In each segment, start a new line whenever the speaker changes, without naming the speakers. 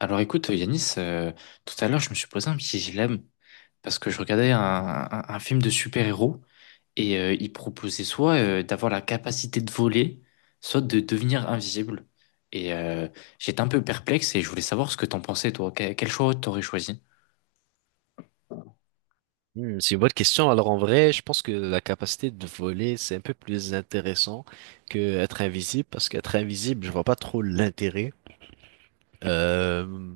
Alors écoute, Yanis, tout à l'heure, je me suis posé un petit dilemme parce que je regardais un film de super-héros et il proposait soit d'avoir la capacité de voler, soit de devenir invisible. Et euh, J'étais un peu perplexe et je voulais savoir ce que t'en pensais, toi. Quel choix t'aurais choisi?
Hmm, c'est une bonne question. Alors en vrai, je pense que la capacité de voler, c'est un peu plus intéressant que être invisible, parce qu'être invisible, je vois pas trop l'intérêt. Euh,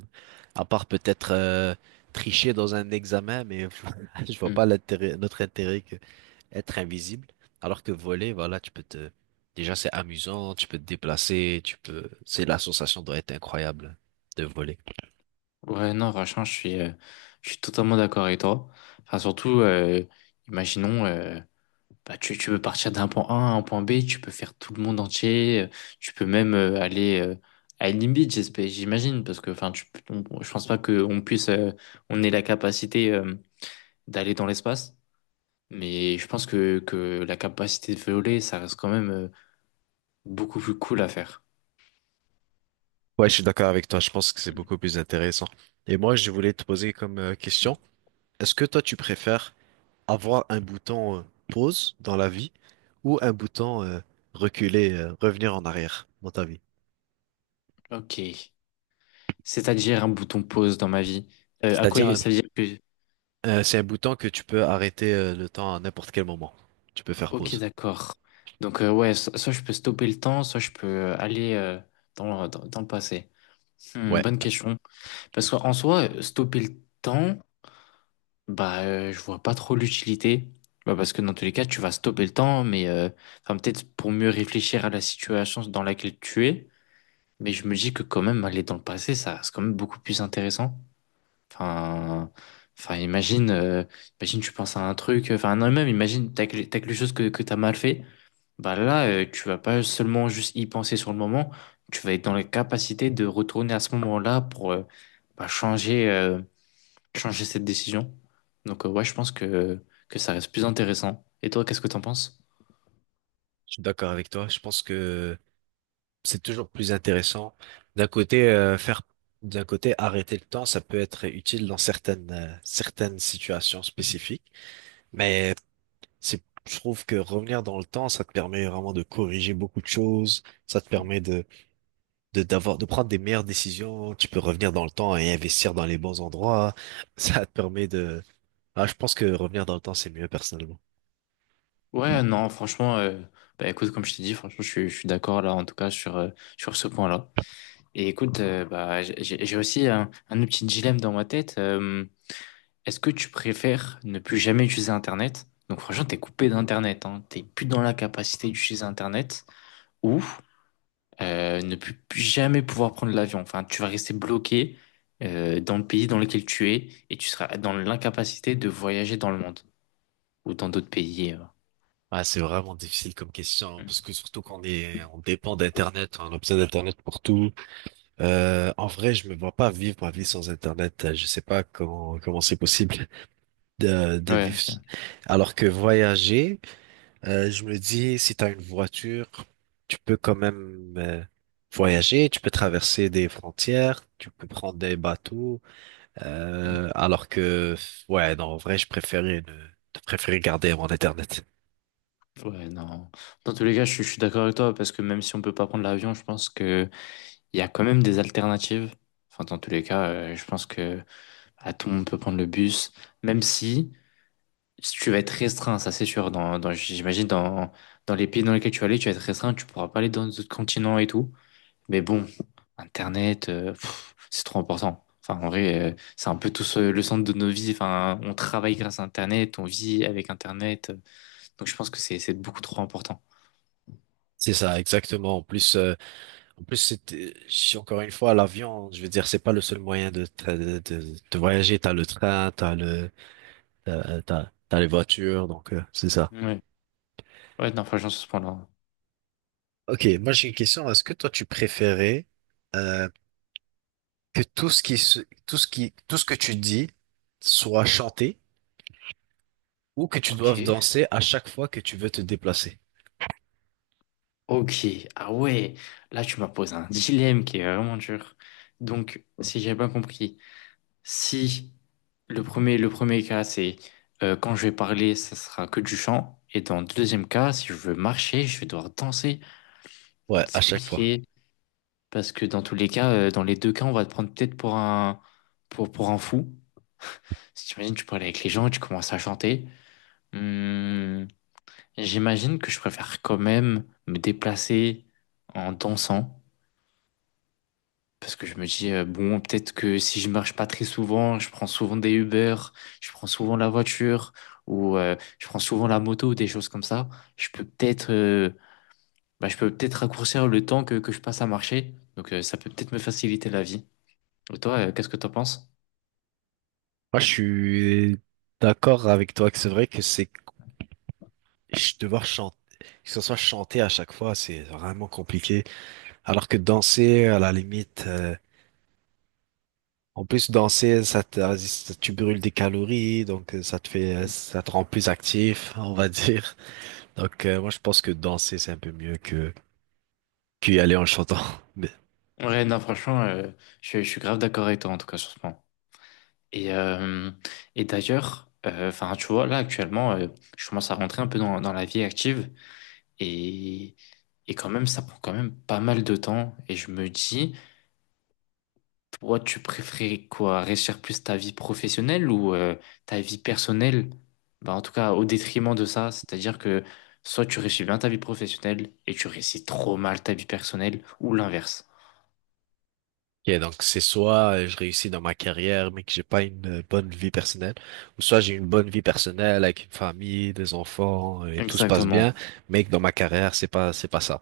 à part peut-être tricher dans un examen, mais je vois
Hmm.
pas l'intérêt, notre intérêt que être invisible. Alors que voler, voilà, tu peux te, déjà c'est amusant, tu peux te déplacer, tu peux, c'est la sensation doit être incroyable de voler.
Ouais, non, franchement, je suis totalement d'accord avec toi. Enfin, surtout, imaginons. Bah, tu peux partir d'un point A à un point B, tu peux faire tout le monde entier, tu peux même aller à une Beach, j'imagine, parce que enfin, tu, je pense pas qu'on puisse, on ait la capacité d'aller dans l'espace, mais je pense que la capacité de voler, ça reste quand même beaucoup plus cool à faire.
Ouais, je suis d'accord avec toi. Je pense que c'est beaucoup plus intéressant. Et moi, je voulais te poser comme question. Est-ce que toi, tu préfères avoir un bouton pause dans la vie ou un bouton reculer, revenir en arrière dans ta vie?
Ok, c'est-à-dire un bouton pause dans ma vie. À quoi
C'est-à-dire, un-
ça veut dire que...
c'est un bouton que tu peux arrêter le temps à n'importe quel moment. Tu peux faire
Ok,
pause.
d'accord. Donc ouais, soit je peux stopper le temps, soit je peux aller dans le passé. Hmm,
Ouais,
bonne question. Parce qu'en soi, stopper le temps, bah, je vois pas trop l'utilité. Bah, parce que dans tous les cas, tu vas stopper le temps, mais enfin, peut-être pour mieux réfléchir à la situation dans laquelle tu es. Mais je me dis que quand même, aller dans le passé, ça reste quand même beaucoup plus intéressant. Enfin, enfin, imagine, imagine, tu penses à un truc, enfin, non, même imagine, t'as quelque chose que t'as mal fait. Bah là, tu vas pas seulement juste y penser sur le moment, tu vas être dans la capacité de retourner à ce moment-là pour bah, changer cette décision. Donc ouais, je pense que ça reste plus intéressant. Et toi, qu'est-ce que t'en penses?
je suis d'accord avec toi. Je pense que c'est toujours plus intéressant. D'un côté, d'un côté, arrêter le temps, ça peut être utile dans certaines situations spécifiques. Mais C'est, je trouve que revenir dans le temps, ça te permet vraiment de corriger beaucoup de choses. Ça te
Mm.
permet d'avoir, de prendre des meilleures décisions. Tu peux revenir dans le temps et investir dans les bons endroits. Ça te permet de, ah, je pense que revenir dans le temps, c'est mieux personnellement.
Ouais, non, franchement, bah écoute, comme je t'ai dit, franchement, je suis d'accord là, en tout cas, sur ce point-là. Et écoute, bah, j'ai aussi un autre petit dilemme dans ma tête. Est-ce que tu préfères ne plus jamais utiliser Internet? Donc franchement, t'es coupé d'Internet, hein. T'es plus dans la capacité d'utiliser Internet ou ne plus jamais pouvoir prendre l'avion. Enfin, tu vas rester bloqué dans le pays dans lequel tu es et tu seras dans l'incapacité de voyager dans le monde ou dans d'autres pays.
Ah, c'est vraiment difficile comme question, parce
Mm.
que surtout qu'on est, on dépend d'Internet, on a besoin d'Internet pour tout. En vrai, je me vois pas vivre ma vie sans Internet. Je sais pas comment c'est possible de
Ouais,
vivre.
ok.
Alors que voyager, je me dis, si tu as une voiture, tu peux quand même voyager, tu peux traverser des frontières, tu peux prendre des bateaux.
Mm.
Alors que, ouais, non, en vrai, je préférais, ne, je préférais garder mon Internet.
Ouais, non. Dans tous les cas, je suis d'accord avec toi parce que même si on peut pas prendre l'avion, je pense que il y a quand même des alternatives. Enfin, dans tous les cas, je pense que à tout le monde peut prendre le bus, même si tu vas être restreint, ça c'est sûr. J'imagine dans les pays dans lesquels tu vas aller, tu vas être restreint, tu pourras pas aller dans d'autres continents et tout. Mais bon, Internet, pff, c'est trop important. Enfin, en vrai, c'est un peu tout le centre de nos vies. Enfin, on travaille grâce à Internet, on vit avec Internet. Donc je pense que c'est beaucoup trop important.
C'est ça, exactement. En plus, si encore une fois, l'avion, je veux dire, c'est pas le seul moyen de voyager. T'as le train, t'as le, t'as, t'as, t'as les voitures, donc c'est ça.
Ouais, ouais, non, franchement, sur ce point-là.
Ok, moi j'ai une question. Est-ce que toi tu préférais euh, que tout ce que tu dis soit chanté ou que tu
Ok.
doives danser à chaque fois que tu veux te déplacer.
Ok. Ah ouais, là tu m'as posé un dilemme qui est vraiment dur. Donc, si j'ai bien compris. Si le premier cas, c'est quand je vais parler, ça sera que du chant. Et dans le deuxième cas, si je veux marcher, je vais devoir danser.
Ouais,
Donc,
à
c'est
chaque fois.
compliqué parce que dans tous les cas, dans les deux cas, on va te prendre peut-être pour pour un fou. Si tu imagines, tu parles avec les gens, et tu commences à chanter. Hmm, j'imagine que je préfère quand même me déplacer en dansant. Parce que je me dis, bon, peut-être que si je marche pas très souvent, je prends souvent des Uber, je prends souvent la voiture, ou je prends souvent la moto, ou des choses comme ça, je peux peut-être bah, je peux peut-être raccourcir le temps que je passe à marcher. Donc ça peut peut-être me faciliter la vie. Et toi, qu'est-ce que t'en penses?
Moi, je suis d'accord avec toi que c'est vrai que c'est devoir chanter, que ce soit chanté à chaque fois, c'est vraiment compliqué. Alors que danser, à la limite, en plus danser, tu brûles des calories, donc ça te fait,
Mm.
ça te rend plus actif, on va dire. Donc, moi, je pense que danser, c'est un peu mieux que qu'y aller en chantant.
Ouais, non, franchement, je suis grave d'accord avec toi, en tout cas, sur ce point. Et, euh, et d'ailleurs, enfin, tu vois, là, actuellement, je commence à rentrer un peu dans la vie active. Et Et quand même, ça prend quand même pas mal de temps. Et je me dis, toi, tu préférais quoi? Réussir plus ta vie professionnelle ou ta vie personnelle? Bah, en tout cas, au détriment de ça. C'est-à-dire que soit tu réussis bien ta vie professionnelle et tu réussis trop mal ta vie personnelle ou l'inverse.
Ok, donc c'est soit je réussis dans ma carrière, mais que j'ai pas une bonne vie personnelle, ou soit j'ai une bonne vie personnelle avec une famille, des enfants, et tout se passe
Exactement.
bien, mais que dans ma carrière, c'est pas ça.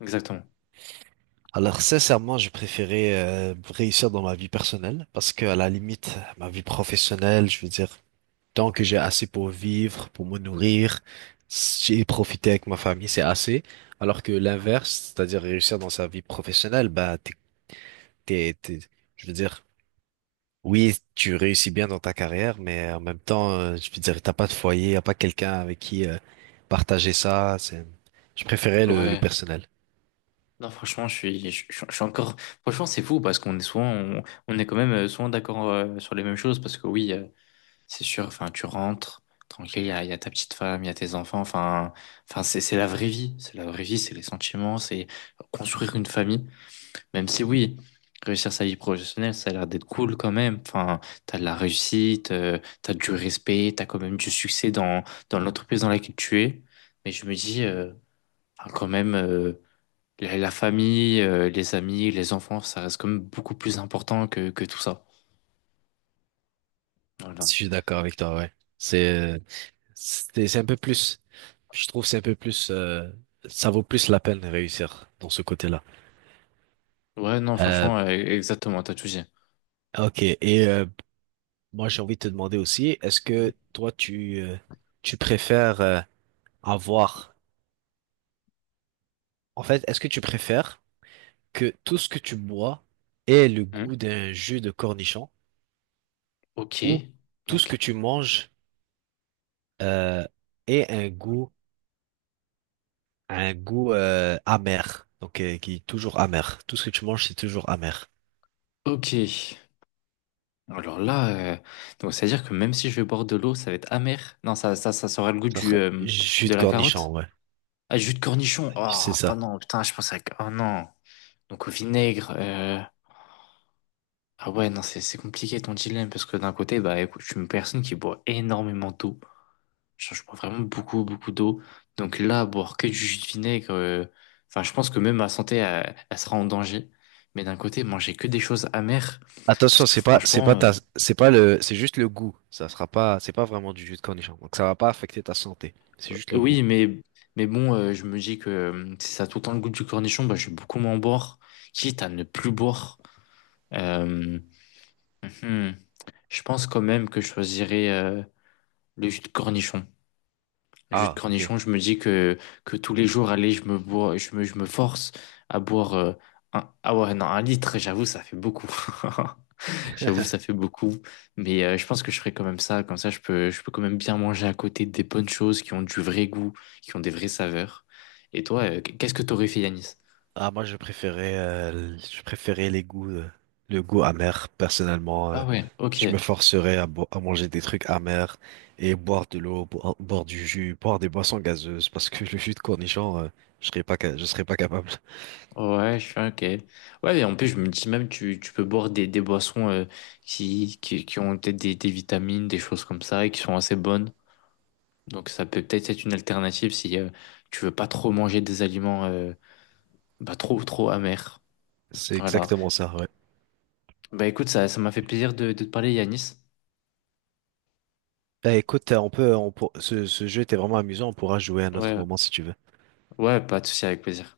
Exactement.
Alors sincèrement, je préférais réussir dans ma vie personnelle, parce que à la limite, ma vie professionnelle, je veux dire, tant que j'ai assez pour vivre, pour me nourrir, j'ai profité avec ma famille, c'est assez. Alors que l'inverse, c'est-à-dire réussir dans sa vie professionnelle, bah t'es, t'es- je veux dire. Oui, tu réussis bien dans ta carrière, mais en même temps, je veux dire, t'as pas de foyer, y a pas quelqu'un avec qui partager ça. Je préférais le
Ouais.
personnel.
Non, franchement, je suis encore. Franchement, c'est fou parce qu'on est souvent, on est quand même souvent d'accord sur les mêmes choses parce que oui. C'est sûr, enfin, tu rentres, tranquille, il y a ta petite femme, il y a tes enfants, enfin, enfin, c'est la vraie vie, c'est la vraie vie, c'est les sentiments, c'est construire une famille, même si oui, réussir sa vie professionnelle, ça a l'air d'être cool quand même, enfin, t'as de la réussite, t'as du respect, t'as quand même du succès dans l'entreprise dans laquelle tu es, mais je me dis, enfin, quand même, la famille, les amis, les enfants, ça reste quand même beaucoup plus important que tout ça. Voilà.
Si Je suis d'accord avec toi, ouais. C'est, euh, c'est un peu plus. Je trouve c'est un peu plus. Ça vaut plus la peine de réussir dans ce côté-là.
Ouais, non,
Euh,
franchement, exactement, t'as tout dit.
ok. Et moi, j'ai envie de te demander aussi, est-ce
Mhm.
que toi, tu préfères avoir. En fait, est-ce que tu préfères que tout ce que tu bois ait le goût d'un jus de cornichon
Ok,
ou tout ce que
ok,
tu manges euh, ait un un goût amer, donc qui est toujours amer. Tout ce que tu manges, c'est toujours amer.
ok. Alors là, euh, donc c'est à dire que même si je vais boire de l'eau, ça va être amer. Non, ça sera le goût du
Alors, jus
de
de
la carotte.
cornichon, ouais,
Ah, jus de cornichon.
c'est
Ah ah
ça.
non, putain, je pensais que. Oh non. Donc au vinaigre. Ah ouais, non, c'est compliqué ton dilemme parce que d'un côté, bah écoute, je suis une personne qui boit énormément d'eau. Genre, je bois vraiment beaucoup, beaucoup d'eau. Donc là, boire que du jus de vinaigre, enfin, je pense que même ma santé, elle sera en danger. Mais d'un côté, manger que des choses amères,
Attention,
parce que franchement,
c'est juste le goût. Ça sera pas, c'est pas vraiment du jus de cornichon. Donc ça va pas affecter ta santé. C'est juste le goût.
oui, mais bon, je me dis que si ça a tout le temps le goût du cornichon, bah, je vais beaucoup moins boire, quitte à ne plus boire. Euh, hum, hum. Je pense quand même que je choisirais le jus de cornichon. Le jus de
Ah, ok.
cornichon, je me dis que tous les jours, allez, je me bois, je me force à boire un, ah ouais, non, un litre, j'avoue, ça fait beaucoup. J'avoue, ça fait beaucoup. Mais je pense que je ferai quand même ça. Comme ça, je peux quand même bien manger à côté des bonnes choses qui ont du vrai goût, qui ont des vraies saveurs. Et toi, qu'est-ce que t'aurais fait, Yanis?
Ah, moi, je préférais les goûts, le goût amer, personnellement.
Ah ouais, ok.
Je me forcerais à à manger des trucs amers et boire de l'eau, boire du jus, boire des boissons gazeuses, parce que le jus de cornichon, je serais pas capable.
Ouais, je suis ok. Ouais, et en plus, je me dis même, tu peux boire des boissons qui ont peut-être des vitamines, des choses comme ça, et qui sont assez bonnes. Donc ça peut peut-être être une alternative si tu veux pas trop manger des aliments bah, trop trop amers.
C'est
Voilà.
exactement ça, ouais.
Bah écoute, ça m'a fait plaisir de te parler, Yanis.
Eh, écoute, on peut, on pour- ce jeu était vraiment amusant, on pourra jouer à un autre
Ouais,
moment si tu veux.
ouais, pas de souci, avec plaisir.